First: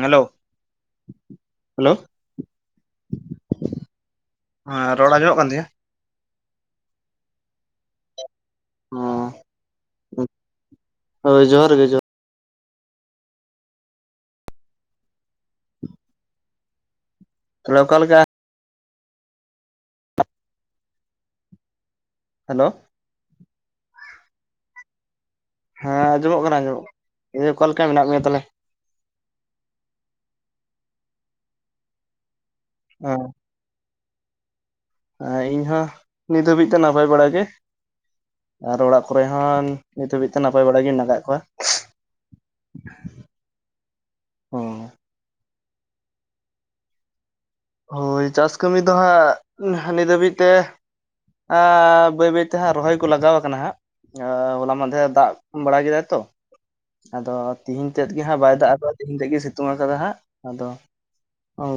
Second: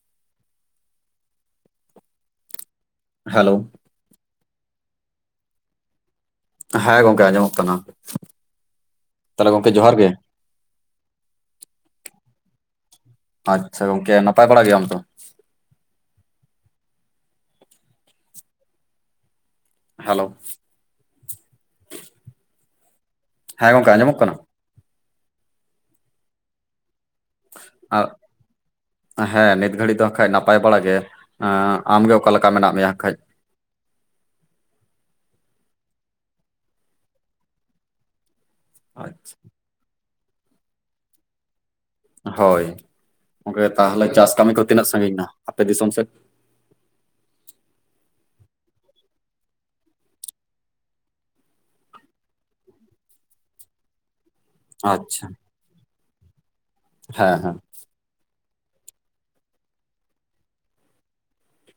Hello hello hello ᱦᱮᱸ ᱨᱚᱲ ᱟᱸᱡᱚᱢᱚᱜ ᱠᱟᱱ ᱛᱤᱧᱟᱹ ᱦᱮᱸ ᱜᱚᱝᱠᱮ ᱟᱸᱡᱚᱢᱚᱜ ᱠᱟᱱᱟ ᱛᱟᱦᱚᱞᱮ ᱜᱚᱢᱠᱮ ᱡᱚᱦᱟᱨ ᱜᱮ ᱦᱳᱭ ᱡᱚᱦᱟᱨ ᱜᱮ ᱡᱚᱦᱟᱨ ᱟᱪᱪᱷᱟ ᱜᱚᱝᱠᱮ ᱱᱟᱯᱟᱭ ᱵᱟᱲᱟ ᱜᱮᱭᱟᱢ ᱛᱚ [unintelligible] ᱚᱠᱟ ᱞᱮᱠᱟ ᱦᱮᱞᱳ ᱦᱮᱞᱳ ᱦᱮᱸ ᱜᱚᱝᱠᱮ ᱟᱸᱡᱚᱢᱚᱜ ᱠᱟᱱᱟ ᱦᱮᱸ ᱟᱸᱡᱚᱢᱚᱜ ᱠᱟᱱᱟ ᱟᱸᱡᱚᱢᱚᱜ ᱠᱟᱱᱟ ᱤᱭᱟᱹ ᱚᱠᱟ ᱞᱮᱠᱟ ᱢᱮᱱᱟᱜ ᱟ- ᱢᱮᱭᱟ ᱛᱟᱦᱚᱞᱮ? ᱦᱮᱸ ᱱᱤᱛ ᱜᱷᱟᱹᱲᱤ ᱫᱚ ᱠᱷᱟᱡ ᱱᱟᱯᱟᱭ ᱵᱟᱲᱟ ᱜᱮ ᱟᱢᱜᱮ ᱚᱠᱟ ᱞᱮᱠᱟ ᱢᱮᱱᱟᱜ ᱢᱮᱭᱟ ᱠᱷᱟᱡ ᱤᱧ ᱦᱚᱸ ᱱᱤᱛ ᱦᱟᱹᱵᱤᱡ ᱛᱮ ᱱᱟᱯᱟᱭ ᱵᱟᱲᱟ ᱜᱮ ᱟᱨ ᱚᱲᱟᱜ ᱠᱚᱨᱮ ᱟᱪᱪᱷᱟ ᱦᱚᱸ ᱱᱤᱛ ᱦᱟᱹᱵᱤᱡ ᱛᱮ ᱱᱟᱯᱟᱭ ᱵᱟᱲᱟ ᱜᱮ ᱢᱮᱱᱟᱜ ᱠᱟᱜ ᱠᱚᱣᱟ ᱦᱳᱭ ᱜᱚᱝᱠᱮ ᱛᱟᱦᱚᱞᱮ ᱪᱟᱥ ᱠᱟᱹᱢᱤ ᱠᱚ ᱛᱤᱱᱟᱹᱜ ᱥᱟᱺᱜᱤᱧ ᱱᱟ ᱟᱯᱮ ᱫᱤᱥᱚᱢ ᱥᱮᱫ ᱦᱳᱭ ᱪᱟᱥ ᱠᱟᱹᱢᱤ ᱫᱚ ᱦᱟᱸᱜ ᱱᱤᱛ ᱦᱟᱹᱵᱤᱡ ᱛᱮ ᱟᱻ ᱵᱟᱹᱭ ᱵᱟᱹᱭ ᱛᱮ ᱦᱟᱸᱜ ᱨᱚᱦᱚᱭ ᱠᱚ ᱞᱟᱜᱟᱣ ᱠᱟᱱᱟ ᱦᱟᱸᱜ ᱟ ᱦᱚᱞᱟ ᱢᱟᱫᱷᱮᱨ ᱟᱪᱪᱷᱟ ᱫᱟᱜ ᱵᱟᱲᱟ ᱠᱮᱫᱟ ᱛᱚ ᱦᱮᱸ ᱟᱫᱚ ᱦᱮᱸ ᱛᱤᱦᱤᱧ ᱛᱮᱫ ᱜᱮ ᱦᱟᱸᱜ ᱵᱟᱭ ᱫᱟᱜ ᱠᱟᱫᱟ ᱛᱮᱦᱤᱧ ᱛᱮᱫ ᱜᱮ ᱥᱤᱛᱩᱝ ᱟᱠᱟᱫᱟ ᱦᱟᱸᱜ ᱟᱫᱚ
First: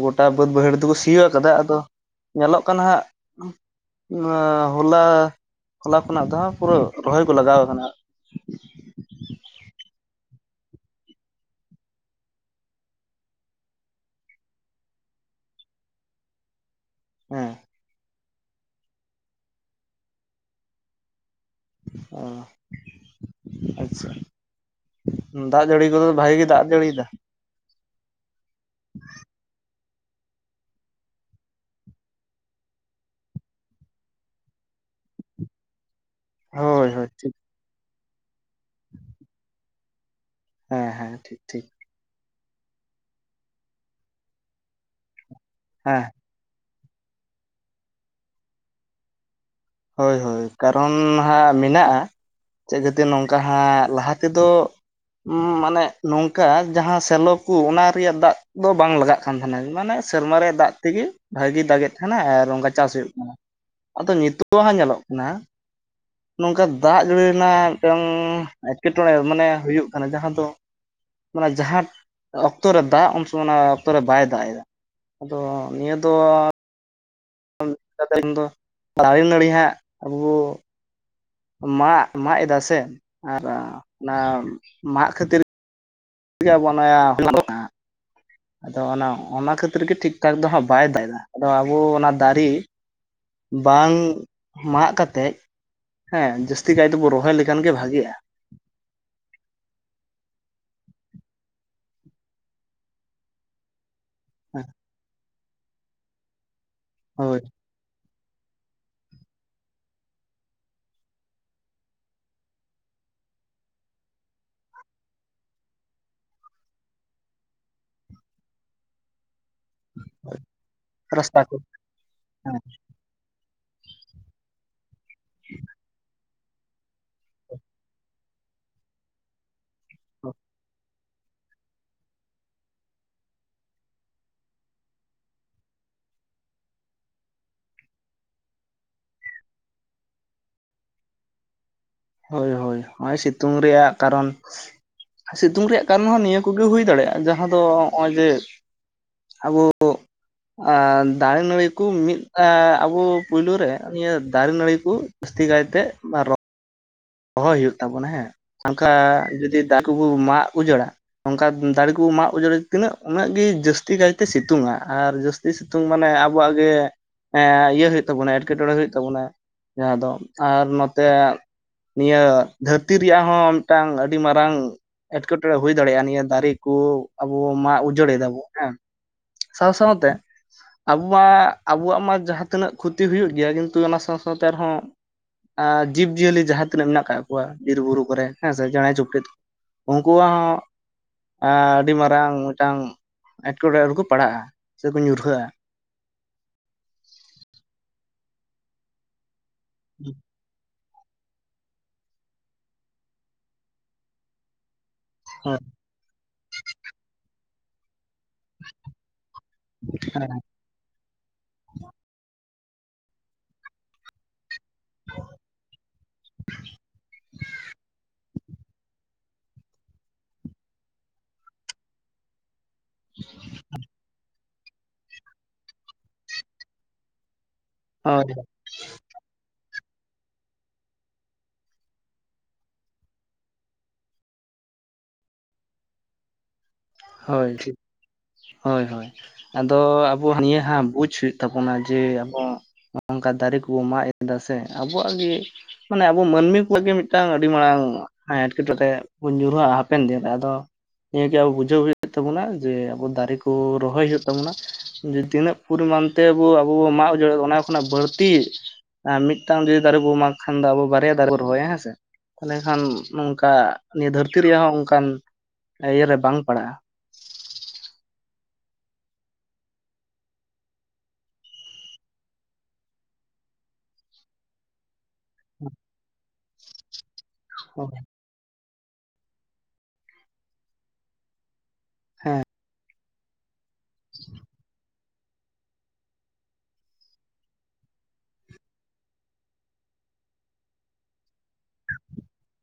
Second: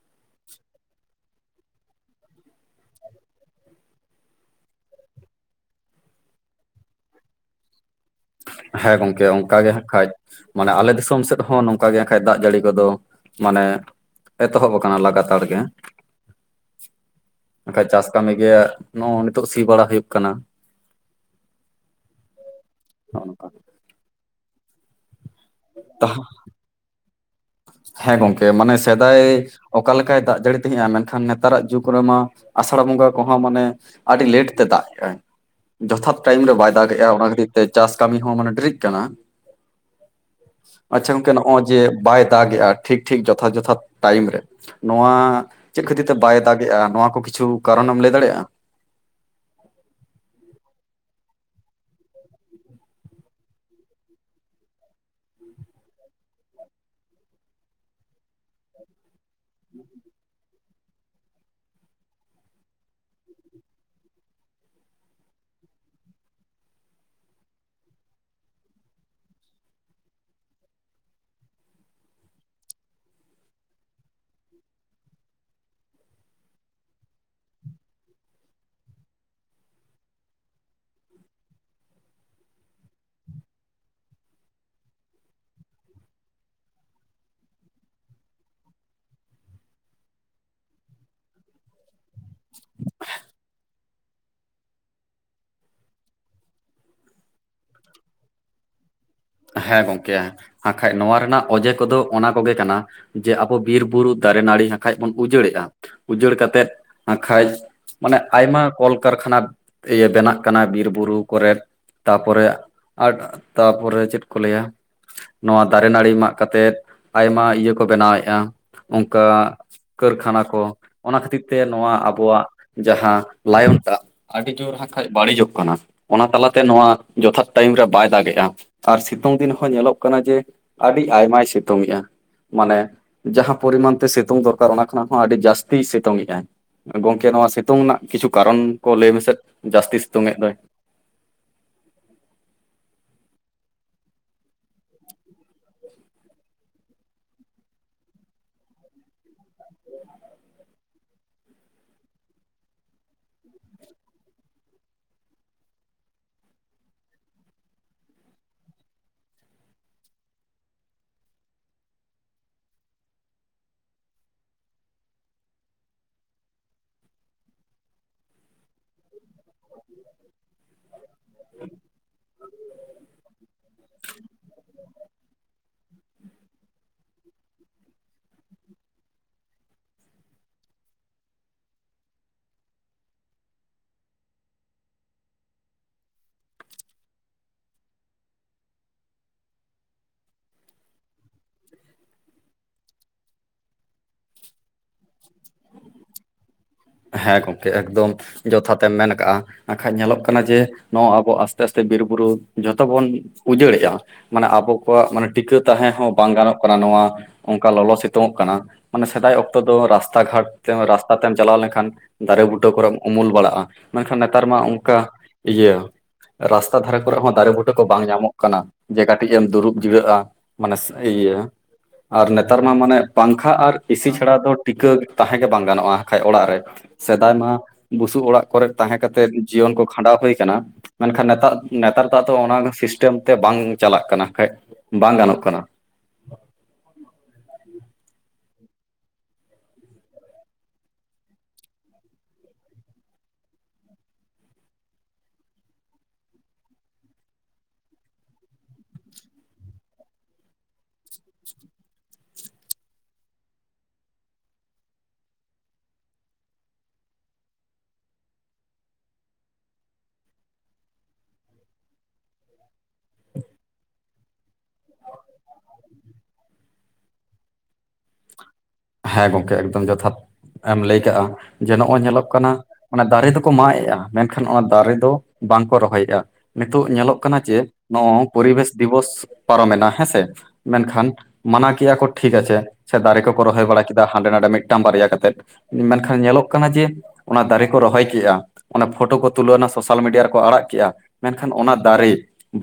ᱜᱚᱴᱟ ᱵᱟᱹᱫᱽ ᱵᱟᱹᱭᱦᱟᱹᱲ ᱥᱤᱭ ᱠᱟᱫᱟ ᱟᱫᱚ ᱧᱮᱞᱚᱜ ᱠᱟᱱᱟ ᱦᱟᱸᱜ ᱟᱸ ᱦᱚᱞᱟ ᱦᱚᱞᱟ ᱠᱷᱚᱱᱟᱜ ᱫᱚ ᱯᱩᱨᱟᱹ ᱨᱚᱦᱚᱭ ᱠᱚ ᱞᱟᱜᱟᱣ ᱠᱟᱱᱟ ᱦᱮᱸ ᱜᱚᱝᱠᱮ ᱚᱱᱠᱟ ᱜᱮ ᱦᱟᱜ ᱠᱷᱟᱡ ᱢᱟᱱᱮ ᱟᱞᱮ ᱫᱤᱥᱚᱢ ᱥᱮᱫ ᱦᱚᱸ ᱱᱚᱝᱠᱟ ᱜᱮ ᱠᱷᱟᱡ ᱫᱟᱜ ᱡᱟᱹᱲᱤ ᱠᱚᱫᱚ ᱢᱟᱱᱮ ᱮᱛᱚ ᱦᱚᱵ ᱠᱟᱱᱟ ᱞᱟᱜᱟ ᱛᱟᱨ ᱜᱮ ᱦᱮᱸ ᱵᱟᱠᱷᱟᱡ ᱪᱟᱥ ᱠᱟᱹᱢᱤ ᱜᱮ ᱱᱚᱜᱼᱚ ᱱᱤᱛᱚᱜ ᱥᱤ ᱵᱟᱲᱟ ᱦᱩᱭᱩᱜ ᱠᱟᱱᱟ ᱟᱸ ᱱᱚᱜ-ᱱᱚᱝᱠᱟ ᱟᱪᱪᱷᱟ ᱫᱟᱜ ᱡᱟᱹᱲᱤ ᱠᱚᱫᱚ ᱵᱷᱟᱜᱮ ᱜᱮ ᱫᱟᱜ ᱡᱟᱹᱲᱤᱭ ᱫᱟ ᱦᱮᱸ ᱜᱚᱝᱠᱮ ᱢᱟᱱᱮ ᱥᱮᱫᱟᱭ ᱚᱠᱟ ᱞᱮᱠᱟᱭ ᱫᱟᱜ ᱡᱟᱹᱲᱤ ᱛᱟᱦᱮᱸᱜᱼᱟ ᱢᱮᱱ ᱠᱷᱟᱱ ᱱᱮᱛᱟᱨᱟᱜ ᱡᱩᱜᱽ ᱨᱮᱢᱟ ᱟᱥᱟᱲ ᱵᱚᱸᱜᱟ ᱠᱚᱦᱚᱸ ᱢᱟᱱᱮ ᱟᱹᱰᱤ ᱞᱮᱴ ᱛᱮ ᱫᱟᱜ ᱠᱮᱜᱼᱟᱭ ᱡᱚᱛᱷᱟᱛ ᱴᱟᱭᱤᱢ ᱨᱮ ᱵᱟᱭ ᱦᱳᱭ ᱦᱳᱭ ᱫᱟᱜᱮᱼᱟ ᱚᱱᱟ ᱴᱷᱤᱠ ᱠᱷᱟᱹᱛᱤᱨ ᱛᱮ ᱪᱟᱥ ᱠᱟᱹᱢᱤ ᱦᱚᱸ ᱢᱟᱱᱮ ᱰᱤᱨᱤᱜ ᱠᱟᱱᱟ᱾ ᱦᱮᱸ ᱦᱮᱸ ᱟᱪᱪᱷᱟ ᱜᱚᱝᱠᱮ ᱴᱷᱤᱠ ᱱᱚᱜᱼᱚᱭ ᱴᱷᱤᱠ ᱡᱮ ᱵᱟᱭ ᱫᱟᱜᱮᱼᱟ ᱴᱷᱤᱠ ᱴᱷᱤᱠ ᱡᱚᱛᱷᱟᱛ ᱡᱚᱛᱷᱟᱛ ᱴᱟᱭᱤᱢ ᱨᱮ ᱱᱚᱣᱟ ᱪᱮᱫ ᱦᱮᱸ ᱠᱷᱟᱹᱛᱤᱨ ᱛᱮ ᱵᱟᱭ ᱫᱟᱜ ᱮᱜᱼᱟ ᱱᱚᱣᱟ ᱠᱚ ᱠᱤᱪᱷᱩ ᱠᱟᱨᱚᱱ ᱮᱢ ᱞᱟᱹᱭ ᱫᱟᱲᱮᱭᱟᱜᱼᱟ ᱦᱳᱭ ᱦᱳᱭ ᱠᱟᱨᱚᱱ ᱦᱟᱸᱜ ᱢᱮᱱᱟᱜᱼᱟ ᱪᱮᱫ ᱠᱷᱟᱹᱛᱤᱨ ᱱᱚᱝᱠᱟ ᱦᱟᱸᱜ ᱞᱟᱦᱟ ᱛᱮᱫᱚ ᱢᱟᱱᱮ ᱱᱚᱝᱠᱟ ᱡᱟᱦᱟᱸ ᱥᱮᱞᱚ ᱠᱚ ᱚᱱᱟ ᱨᱮᱭᱟᱜ ᱫᱟᱜ ᱫᱚ ᱵᱟᱝ ᱞᱟᱜᱟᱜ [inaudible] ᱠᱟᱱ ᱛᱟᱦᱮᱸᱱᱟ ᱢᱟᱱᱮ ᱥᱮᱨᱢᱟ ᱨᱮᱭᱟᱜ ᱫᱟᱜ ᱛᱮ ᱜᱮ ᱵᱷᱟᱹᱜᱤ ᱫᱟᱜᱮᱫ ᱛᱟᱸᱦᱮᱱᱟ ᱟᱨ ᱚᱱᱠᱟ ᱪᱟᱥ ᱦᱩᱭᱩᱜ ᱠᱟᱱᱟ ᱟᱫᱚ ᱱᱤᱛᱚᱜ ᱦᱟᱸᱜ ᱧᱮᱞᱚᱜ ᱠᱟᱱᱟ [inaudible] ᱱᱚᱝᱠᱟ ᱫᱟᱜ ᱡᱟᱹᱲᱤ ᱨᱮᱱᱟᱜ ᱢᱤᱫᱴᱟᱝ ᱮᱴᱠᱮ ᱴᱚᱬᱮ ᱢᱟᱱᱮ ᱦᱩᱭᱩᱜ ᱠᱟᱱᱟ ᱡᱟᱦᱟᱸ ᱫᱚ ᱢᱟᱱᱮ ᱡᱟᱦᱟᱸ ᱚᱠᱛᱚ ᱨᱮ ᱫᱟᱜ ᱩᱱ ᱥᱚᱢᱚᱭ ᱚᱱᱟ ᱚᱠᱛᱚ ᱨᱮ ᱵᱟᱭ ᱫᱟᱜ ᱮᱫᱟ ᱟᱫᱚ ᱱᱤᱭᱟᱹ ᱫᱚ [inaudible] ᱫᱟᱨᱮᱼᱱᱟᱹᱲᱤ ᱦᱟᱸᱜ ᱟᱵᱚ ᱢᱟᱜ ᱢᱟᱜ ᱮᱫᱟ ᱥᱮ ᱟᱨ ᱚᱱᱟ ᱢᱟᱜ ᱠᱷᱟᱹᱛᱤᱨ ᱜᱮ ᱟᱵᱚᱣᱟᱜ ᱱᱚᱣᱟ [inaudible] ᱟᱫᱚ ᱚᱱᱟ ᱚᱱᱟ ᱠᱷᱟᱹᱛᱤᱨ ᱜᱮ ᱴᱷᱤᱠ ᱴᱷᱟᱠ ᱫᱚ ᱦᱟᱸᱜ ᱵᱟᱭ ᱫᱟᱭ ᱮᱫᱟ ᱟᱫᱚ ᱟᱵᱚ ᱚᱱᱟ ᱫᱟᱨᱮ ᱵᱟᱝ ᱢᱟᱜ ᱠᱟᱛᱮᱡ ᱦᱮᱸ ᱡᱟᱹᱥᱛᱤ ᱠᱟᱭ ᱛᱮᱵᱚ ᱨᱚᱦᱚᱭ ᱞᱮᱠᱷᱟᱱ ᱜᱮ ᱵᱷᱟᱜᱮᱼᱟ ᱦᱮᱸ ᱜᱚᱝᱠᱮ ᱱᱟᱠᱷᱟᱡ ᱱᱚᱣᱟ ᱨᱮᱱᱟᱜ ᱚᱸᱡᱮ ᱠᱚ ᱫᱚ ᱚᱱᱟ ᱠᱚ ᱜᱮ ᱠᱟᱱᱟ ᱡᱮ ᱟᱵᱚ ᱵᱤᱨ ᱵᱩᱨᱩ ᱫᱟᱨᱮ ᱱᱟᱹᱲᱤ ᱦᱟᱠᱷᱟᱡ ᱵᱚᱱ ᱩᱡᱟᱹᱲᱮᱜᱼᱟ ᱩᱡᱟᱹᱲ ᱠᱟᱛᱮᱫ ᱦᱳᱭ ᱱᱟᱠᱷᱟᱡ ᱢᱟᱱᱮ ᱟᱭᱢᱟ ᱠᱚᱞ ᱠᱟᱨᱠᱷᱟᱱᱟ ᱤᱭᱟᱹ ᱵᱮᱱᱟᱜ ᱠᱟᱱᱟ ᱵᱤᱨᱼᱵᱩᱨᱩ ᱠᱚᱨᱮᱱ ᱛᱟᱨ ᱯᱚᱨᱮ ᱟᱨ ᱛᱟᱨ ᱯᱚᱨᱮ ᱪᱮᱫ ᱠᱚ ᱞᱟᱹᱭᱟ ᱱᱚᱣᱟ ᱫᱟᱨᱮ ᱱᱟᱹᱲᱤ ᱢᱟᱜ ᱠᱟᱛᱮᱫ ᱟᱭᱢᱟ ᱤᱭᱟᱹ ᱠᱚ ᱵᱮᱱᱟᱣᱮᱫᱼᱟ ᱚᱱᱠᱟ ᱠᱟᱹᱨᱠᱷᱟᱱᱟ ᱠᱚ ᱚᱱᱟ ᱨᱟᱥᱛᱟ ᱠᱷᱟᱹᱛᱤᱨ ᱠᱚ ᱛᱮ ᱱᱚᱣᱟ ᱟᱵᱚᱣᱟᱜ ᱦᱮᱸ ᱡᱟᱦᱟᱸ ᱞᱟᱭᱚᱱᱴᱟᱜ ᱟᱹᱰᱤ ᱡᱳᱨ ᱦᱟᱸᱜ ᱠᱷᱟᱱ ᱵᱟᱹᱲᱤᱡᱚᱜ ᱠᱟᱱᱟ ᱚᱱᱟ ᱛᱟᱞᱟᱛᱮ ᱱᱚᱣᱟ ᱡᱚᱛᱷᱟᱛ ᱴᱟᱭᱤᱢ ᱨᱮ ᱵᱟᱭ ᱫᱟᱜᱮᱜᱼᱟ ᱟᱨ ᱥᱤᱛᱩᱝ ᱫᱤᱱ ᱦᱚᱸ ᱧᱮᱞᱚᱜ ᱠᱟᱱᱟ ᱡᱮ ᱟᱹᱰᱤ ᱟᱭᱢᱟᱭ ᱥᱤᱛᱩᱝ ᱮᱼᱟ ᱢᱟᱱᱮ ᱡᱟᱦᱟᱸ ᱯᱚᱨᱤᱢᱟᱱ ᱛᱮ ᱥᱤᱛᱩᱝ ᱫᱚᱨᱠᱟᱨ ᱚᱱᱟ ᱠᱷᱚᱱᱟᱜ ᱦᱚᱸ ᱟᱹᱰᱤ ᱡᱟᱹᱥᱛᱤ ᱥᱤᱛᱩᱝ ᱮᱜᱟᱭ ᱜᱚᱝᱠᱮ ᱱᱚᱣᱟ ᱥᱤᱛᱩᱝ ᱨᱮᱱᱟᱜ ᱠᱤᱪᱷᱩ ᱠᱟᱨᱚᱱ ᱠᱚ ᱞᱟᱹᱭ ᱢᱮᱥᱮ ᱡᱟᱹᱥᱛᱤ ᱥᱤᱛᱩᱝ ᱮᱫ ᱫᱚᱭ ᱦᱳᱭ ᱦᱳᱭ ᱱᱚᱜᱼᱚᱭ ᱥᱤᱛᱩᱝ ᱨᱮᱭᱟᱜ ᱠᱟᱨᱚᱱ ᱥᱤᱛᱩᱝ ᱨᱮᱭᱟᱜ ᱠᱟᱨᱚᱱ ᱦᱚᱸ ᱱᱤᱭᱟᱹ ᱠᱚᱜᱮ ᱦᱩᱭ ᱫᱟᱲᱮᱭᱟᱜᱼᱟ ᱡᱟᱦᱟᱸ ᱫᱚ ᱱᱚᱜᱼᱚᱭ ᱡᱮ ᱟᱵᱚ ᱟᱨ ᱫᱟᱨᱮ ᱱᱟᱹᱲᱤ ᱠᱚ ᱢᱤᱫ ᱟᱵᱚ ᱯᱳᱭᱞᱳ ᱨᱮ ᱱᱤᱭᱟᱹ ᱫᱟᱨᱮ ᱱᱟᱹᱲᱤ ᱠᱚ ᱡᱟᱹᱥᱛᱤ ᱠᱟᱭᱛᱮ ᱢᱟᱨᱚ ᱨᱚᱦᱚᱭ ᱦᱩᱭᱩᱜ ᱛᱟᱵᱚᱱᱟ ᱦᱮᱸ ᱠᱟ ᱡᱩᱫᱤ ᱫᱟ ᱠᱚᱵᱩ ᱢᱟᱜ ᱩᱡᱟᱹᱲᱟ ᱱᱚᱝᱠᱟ ᱫᱟᱨᱮ ᱠᱚ ᱢᱟᱜ ᱚᱡᱟᱹᱲᱟ ᱛᱤᱱᱟᱹᱜ ᱩᱱᱟᱹᱜ ᱜᱮ ᱡᱟᱹᱥᱛᱤ ᱠᱟᱭ ᱛᱮ ᱥᱤᱛᱩᱝᱼᱟ ᱟᱨ ᱡᱟᱹᱥ ᱥᱤᱛᱩᱝ ᱢᱟᱱᱮ ᱟᱵᱚᱣᱟᱜ ᱜᱮ ᱮᱸ ᱤᱭᱟᱹ ᱦᱩᱭᱩᱜ ᱛᱟᱵᱚᱱᱟ ᱮᱴᱠᱮᱴᱚᱲᱮ ᱦᱩᱭᱩᱜ ᱛᱟᱵᱚᱱᱟ ᱡᱟᱦᱟᱸ ᱫᱚ ᱟᱨ ᱱᱚᱛᱮ ᱱᱤᱭᱟᱹ ᱫᱷᱟᱹᱨᱛᱤ ᱨᱮᱭᱟᱜ ᱦᱚᱸ ᱢᱤᱫᱴᱟᱝ ᱟᱹᱰᱤ ᱢᱟᱨᱟᱝ ᱮᱸᱴᱠᱮ ᱴᱚᱲᱮ ᱦᱩᱭ ᱫᱟᱲᱮᱭᱟᱜᱼᱟ ᱱᱤᱭᱟᱹ ᱫᱟᱨᱮ ᱠᱚ ᱟᱵᱚ ᱢᱟᱜ ᱩᱡᱟᱹᱲ ᱫᱟᱵᱚ ᱦᱮᱸ ᱥᱟᱶ ᱥᱟᱶᱛᱮ ᱟᱵᱚ ᱢᱟ ᱟᱵᱚᱣᱟᱜ ᱢᱟ ᱡᱟᱦᱟᱸ ᱛᱤᱱᱟᱹᱜ ᱠᱷᱚᱛᱤ ᱦᱩᱭᱩᱜ ᱜᱮᱭᱟ ᱠᱤᱱᱛᱩ ᱚᱱᱟ ᱥᱟᱶ ᱥᱟᱶᱛᱮ ᱟᱨᱦᱚᱸ ᱡᱤᱵᱽ ᱡᱤᱭᱟᱹᱞᱤ ᱡᱟᱦᱟᱸ ᱛᱤᱱᱟᱹᱜ ᱢᱮᱱᱟᱜ ᱟᱠᱟᱫ ᱠᱚᱣᱟ ᱵᱤᱨ ᱵᱩᱨᱩ ᱠᱚᱨᱮ ᱦᱮᱸ ᱥᱮ ᱪᱮᱬᱮ ᱪᱩᱯᱲᱤᱡ ᱩᱱᱠᱩᱣᱟᱜ ᱦᱚᱸ ᱟᱹᱰᱤ ᱢᱟᱨᱟᱝ ᱢᱤᱫᱴᱟᱝ ᱮᱴᱠᱮᱴᱚᱬᱮ ᱨᱮᱠᱚ ᱯᱟᱲᱦᱟᱜᱼᱟ ᱥᱮ ᱠᱚ ᱧᱩᱨᱦᱟᱹᱜᱼᱟ ᱦᱮᱸ ᱜᱚᱢᱠᱮ ᱮᱠᱫᱚᱢ ᱡᱚᱛᱷᱟ ᱛᱮᱢ ᱢᱮᱱ ᱠᱟᱜᱼᱟ ᱟᱨᱠᱷᱟᱡ ᱧᱮᱞᱚᱜ ᱠᱟᱱᱟ ᱡᱮ ᱱᱚᱣᱟ ᱟᱵᱚ ᱟᱥᱛᱮ ᱟᱥᱛᱮ ᱵᱤᱨ ᱵᱩᱨᱩ ᱡᱷᱚᱛᱚ ᱵᱚᱱ ᱩᱡᱟᱹᱲᱮᱜᱼᱟ ᱢᱟᱱᱮ ᱟᱵᱚ ᱠᱚᱣᱟᱜ ᱢᱟᱱᱮ ᱴᱤᱠᱟᱹ ᱛᱟᱦᱮᱸ ᱦᱚᱸ ᱵᱟᱝ ᱜᱟᱱᱚᱜ ᱠᱟᱱᱟ ᱱᱚᱣᱟ ᱚᱱᱠᱟ ᱞᱚᱞᱚ ᱥᱮ ᱠᱟᱱᱟ ᱢᱟᱱᱮ ᱥᱮᱫᱟᱭ ᱚᱠᱛᱚ ᱫᱚ ᱨᱟᱥᱛᱟ ᱜᱷᱟᱴ ᱨᱟᱥᱛᱟ ᱛᱮᱢ ᱪᱟᱞᱟᱣ ᱞᱮᱱᱠᱷᱟᱱ ᱟᱱ ᱫᱟᱨᱮ ᱵᱩᱴᱟᱹ ᱠᱚ ᱨᱮᱢ ᱩᱢᱩᱞ ᱵᱟᱲᱟᱜᱼᱟ ᱢᱮᱱᱠᱷᱟᱱ ᱱᱮᱛᱟᱨ ᱢᱟ ᱚᱱᱠᱟ ᱤᱭᱟᱹ ᱨᱟᱥᱛᱟ ᱫᱷᱟᱨᱮ ᱠᱚᱨᱮ ᱦᱚᱸ ᱫᱟᱨᱮ ᱵᱩᱴᱟᱹ ᱠᱚ ᱵᱟᱝ ᱧᱟᱢᱚᱜ ᱠᱟᱱᱟ ᱡᱮ ᱠᱟᱹᱴᱤᱡ ᱮᱢ ᱫᱩᱲᱩᱵ ᱡᱤᱨᱟᱹᱜᱼᱟ ᱢᱟᱱᱮ ᱤᱭᱟᱹ ᱟᱨ ᱱᱮᱛᱟᱨ ᱢᱟ ᱢᱟᱱᱮ ᱯᱟᱝᱠᱷᱟ ᱟᱨ ᱮᱥᱤ ᱪᱷᱟᱲᱟ ᱫᱚ ᱴᱤᱠᱟᱹ ᱛᱟᱦᱮᱸ ᱜᱮ ᱵᱟᱝ ᱜᱟᱱᱚᱜᱼᱟ ᱠᱷᱟᱡ ᱚᱲᱟᱜ ᱨᱮ ᱥᱮᱫᱟᱭ ᱢᱟ ᱵᱩᱥᱩᱵ ᱦᱳᱭ ᱚᱲᱟᱜ ᱠᱚᱨᱮᱜ ᱛᱟᱦᱮᱸ ᱠᱟᱛᱮᱫ ᱡᱤᱭᱚᱱ ᱠᱚ ᱠᱷᱟᱸᱰᱟᱣ ᱦᱩᱭ ᱟᱠᱟᱱᱟ ᱢᱮᱱᱠᱷᱟᱱ ᱱᱮᱛᱟᱨ ᱱᱮᱛᱟᱨ ᱫᱚ ᱟᱫᱚ ᱚᱱᱟ ᱥᱤᱥᱴᱮᱢ ᱛᱮ ᱵᱟᱝ ᱪᱟᱞᱟᱜ ᱠᱟᱱᱟ ᱠᱷᱟᱱ ᱵᱟᱝ ᱜᱟᱱᱚᱜ ᱠᱟᱱᱟ ᱦᱳᱭ ᱦᱳᱭ ᱦᱳᱭ ᱟᱫᱚ ᱟᱵᱚ ᱱᱤᱭᱟᱹ ᱦᱟᱸ ᱵᱩᱡ ᱦᱩᱭᱩᱜ ᱛᱟᱵᱚᱱᱟ ᱡᱮ ᱟᱵᱚ ᱱᱚᱝᱠᱟ ᱫᱟᱨᱮ ᱠᱚᱵᱚ ᱢᱟᱜ ᱮ ᱮᱫᱟ ᱥᱮ ᱟᱵᱚᱣᱟᱜ ᱜᱮ ᱢᱟᱱᱮ ᱟᱵᱚ ᱢᱟᱹᱱᱢᱤ ᱠᱚ ᱞᱟᱹᱜᱤᱫ ᱢᱤᱫᱴᱟᱝ ᱟᱹᱰᱤ ᱢᱟᱨᱟᱝ ᱦᱮᱸ ᱮᱴᱠᱮᱴᱚᱬᱮ ᱵᱩᱱ ᱧᱩᱨᱦᱟᱹᱜ ᱟᱼᱟ ᱦᱟᱯᱮᱱ ᱫᱤᱱ ᱨᱮ ᱟᱫᱚ ᱱᱤᱭᱟᱹᱟᱹᱜᱮ ᱟᱵᱚ ᱵᱩᱡᱷᱟᱹᱣ ᱦᱩᱭᱩᱜᱼᱟ ᱛᱚ ᱚᱱᱟ ᱜᱮ ᱡᱮ ᱟᱵᱚ ᱫᱟᱨᱮ ᱠᱚ ᱨᱚᱦᱚᱭ ᱦᱩᱭᱩᱜ ᱛᱟᱵᱚᱱᱟ ᱡᱮ ᱛᱤᱱᱟᱹᱜ ᱯᱚᱨᱤᱢᱟᱱ ᱛᱮᱵᱚ ᱟᱵᱚ ᱵᱚ ᱢᱟᱜ ᱩᱡᱟᱹᱲᱫᱟ ᱚᱱᱟ ᱠᱷᱚᱱᱟᱜ ᱵᱟᱹᱲᱛᱤ ᱟᱨ ᱢᱤᱫᱴᱟᱝ ᱡᱩᱫᱤ ᱫᱟᱨᱮ ᱵᱚᱱ ᱢᱟᱜ ᱠᱷᱟᱱ ᱫᱚ ᱟᱵᱚ ᱵᱟᱨᱭᱟ ᱫᱟᱨᱮ ᱵᱚᱱ ᱨᱚᱦᱚᱭᱟ ᱦᱮᱸ ᱥᱮ ᱛᱟᱦᱚᱞᱮ ᱠᱷᱟᱱ ᱱᱚᱝᱠᱟ ᱱᱤᱭᱟᱹ ᱫᱷᱟᱹᱨᱛᱤ ᱨᱮᱭᱟᱜ ᱦᱚᱸ ᱚᱱᱠᱟᱱ ᱤᱭᱟᱹᱨᱮ ᱵᱟᱝ ᱯᱟᱲᱟᱜᱼᱟ ᱦᱮᱸ ᱜᱚᱢᱠᱮ ᱮᱠᱫᱚᱢ ᱡᱚᱛᱷᱟᱛ ᱮᱢ ᱞᱟᱹᱭ ᱠᱟᱜᱼᱟ ᱡᱮ ᱱᱚᱜᱼᱚᱭ ᱧᱮᱞᱚᱜ ᱠᱟᱱᱟ ᱢᱮ ᱫᱟᱨᱮ ᱫᱚᱠᱚ ᱢᱟᱜ ᱮᱜᱼᱟ ᱢᱮᱱᱠᱷᱟᱱ ᱚᱱᱟ ᱫᱟᱨᱮ ᱫᱚ ᱵᱟᱝᱠᱚ ᱨᱚᱦᱚᱭᱮᱫᱼᱟ ᱱᱤᱛᱳᱜ ᱧᱮᱞᱚᱜ ᱠᱟᱱᱟ ᱡᱮ ᱱᱚ ᱯᱚᱨᱤᱵᱮᱥ ᱫᱤᱵᱚᱥ ᱯᱟᱨᱚᱢᱮᱱᱟ ᱦᱮᱸ ᱥᱮ ᱢᱮᱱᱠᱷᱟᱱ ᱢᱟᱱᱟᱣ ᱠᱮᱭᱟ ᱠᱚ ᱴᱷᱤᱠ ᱦᱮᱸ ᱟᱪᱷᱮ ᱥᱮ ᱫᱟᱨᱮ ᱠᱚ ᱠᱚ ᱨᱚᱦᱚᱭ ᱵᱟᱲᱟ ᱠᱮᱫᱟ ᱦᱟᱸᱰᱮ ᱱᱟᱰᱮ ᱢᱤᱫᱴᱟᱝ ᱵᱟᱨᱭᱟ ᱠᱟᱛᱮᱫ ᱢᱮᱱᱠᱷᱟᱱ ᱧᱮᱞᱚᱜ ᱠᱟᱱᱟ ᱡᱮ ᱚᱱᱟ ᱫᱟᱨᱮ ᱠᱚ ᱨᱚᱦᱚᱭ ᱠᱮᱜᱼᱟ ᱚᱱᱟ ᱯᱷᱳᱴᱳ ᱠᱚ ᱛᱩᱞᱟᱹᱣᱱᱟ ᱥᱳᱥᱟᱞ ᱢᱤᱰᱤᱭᱟ ᱨᱮᱠᱚ ᱟᱲᱟᱜ ᱠᱮᱜᱼᱟ ᱢᱮᱱᱠᱷᱟᱱ ᱚᱱᱟ ᱫᱟᱨᱮ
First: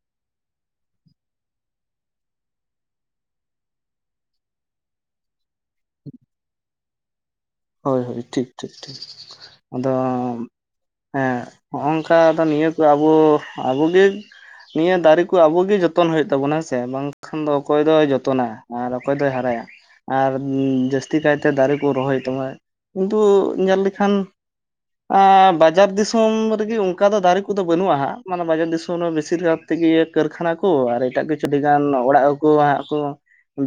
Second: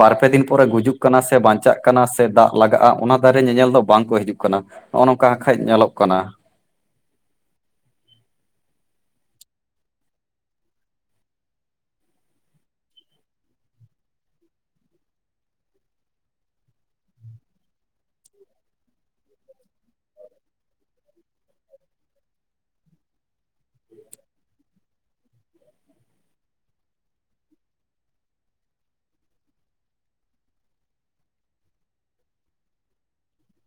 ᱵᱟᱨ ᱯᱮ ᱫᱤᱱ ᱯᱚᱨᱮ ᱜᱩᱡᱩᱜ ᱠᱟᱱᱟ ᱥᱮ ᱵᱟᱧᱪᱟᱜ ᱠᱟᱱᱟ ᱥᱮ ᱫᱟᱜ ᱞᱟᱜᱟᱜᱼᱟ ᱚᱱᱟ ᱫᱟᱨᱮ ᱧᱮᱧᱮᱞ ᱫᱚ ᱵᱟᱝ ᱠᱚ ᱦᱤᱡᱩᱜ ᱠᱟᱱᱟ ᱱᱚᱜᱼᱚ ᱱᱚᱝᱠᱟ ᱠᱷᱟᱱ ᱧᱮᱞᱚᱜ ᱠᱟᱱᱟ ᱦᱳᱭ ᱦᱳᱭ ᱴᱷᱤᱠ ᱴᱷᱤᱠ ᱴᱷᱤᱠ ᱟᱫᱚ ᱦᱮᱸ ᱦᱚᱜ ᱱᱚᱝᱠᱟ ᱫᱚ ᱱᱤᱭᱟᱹ ᱠᱚ ᱟᱵᱚ ᱟᱵᱚᱜᱮ ᱱᱤᱭᱟᱹ ᱫᱟᱨᱮ ᱠᱚ ᱟᱵᱚᱜ ᱜᱮ ᱡᱚᱛᱚᱱ ᱦᱩᱭᱩᱜ ᱛᱟᱵᱚᱱᱟ ᱦᱮᱸᱥᱮ ᱵᱟᱝᱠᱷᱟᱱ ᱫᱚ ᱚᱠᱚᱭ ᱫᱚᱭ ᱡᱚᱛᱚᱱᱟ ᱟᱨ ᱚᱠᱚᱭ ᱫᱚᱭ ᱦᱟᱨᱟᱭᱟ᱾ ᱟᱨ ᱡᱟᱹᱥᱛᱤ ᱠᱟᱭᱛᱮ ᱫᱟᱨᱮ ᱠᱚ ᱨᱚᱦᱚᱭ ᱦᱩᱭᱩᱜ ᱛᱟᱢᱟ᱾ ᱠᱤᱱᱛᱩ ᱧᱮᱞ ᱞᱮᱠᱷᱟᱱ ᱟᱻ ᱵᱟᱡᱟᱨ ᱫᱤᱥᱚᱢ ᱨᱮᱜᱮ ᱚᱱᱠᱟ ᱫᱚ ᱫᱟᱨᱮ ᱠᱚᱫᱚ ᱵᱟᱹᱱᱩᱜᱼᱟ ᱦᱟᱸᱜ᱾ ᱢᱟᱱᱮ ᱵᱟᱡᱟᱨ ᱫᱤᱥᱚᱢ ᱨᱮ ᱵᱮᱥᱤᱨ ᱵᱷᱟᱜᱽ ᱛᱮᱜᱮ ᱠᱟᱹᱨᱠᱷᱟᱱᱟ ᱠᱚ ᱟᱨ ᱮᱴᱟᱜ ᱠᱤᱪᱷᱩ ᱟᱹᱰᱤ ᱜᱟᱱ ᱚᱲᱟᱜ ᱠᱚᱠᱚ ᱦᱟᱸᱜ ᱠᱚ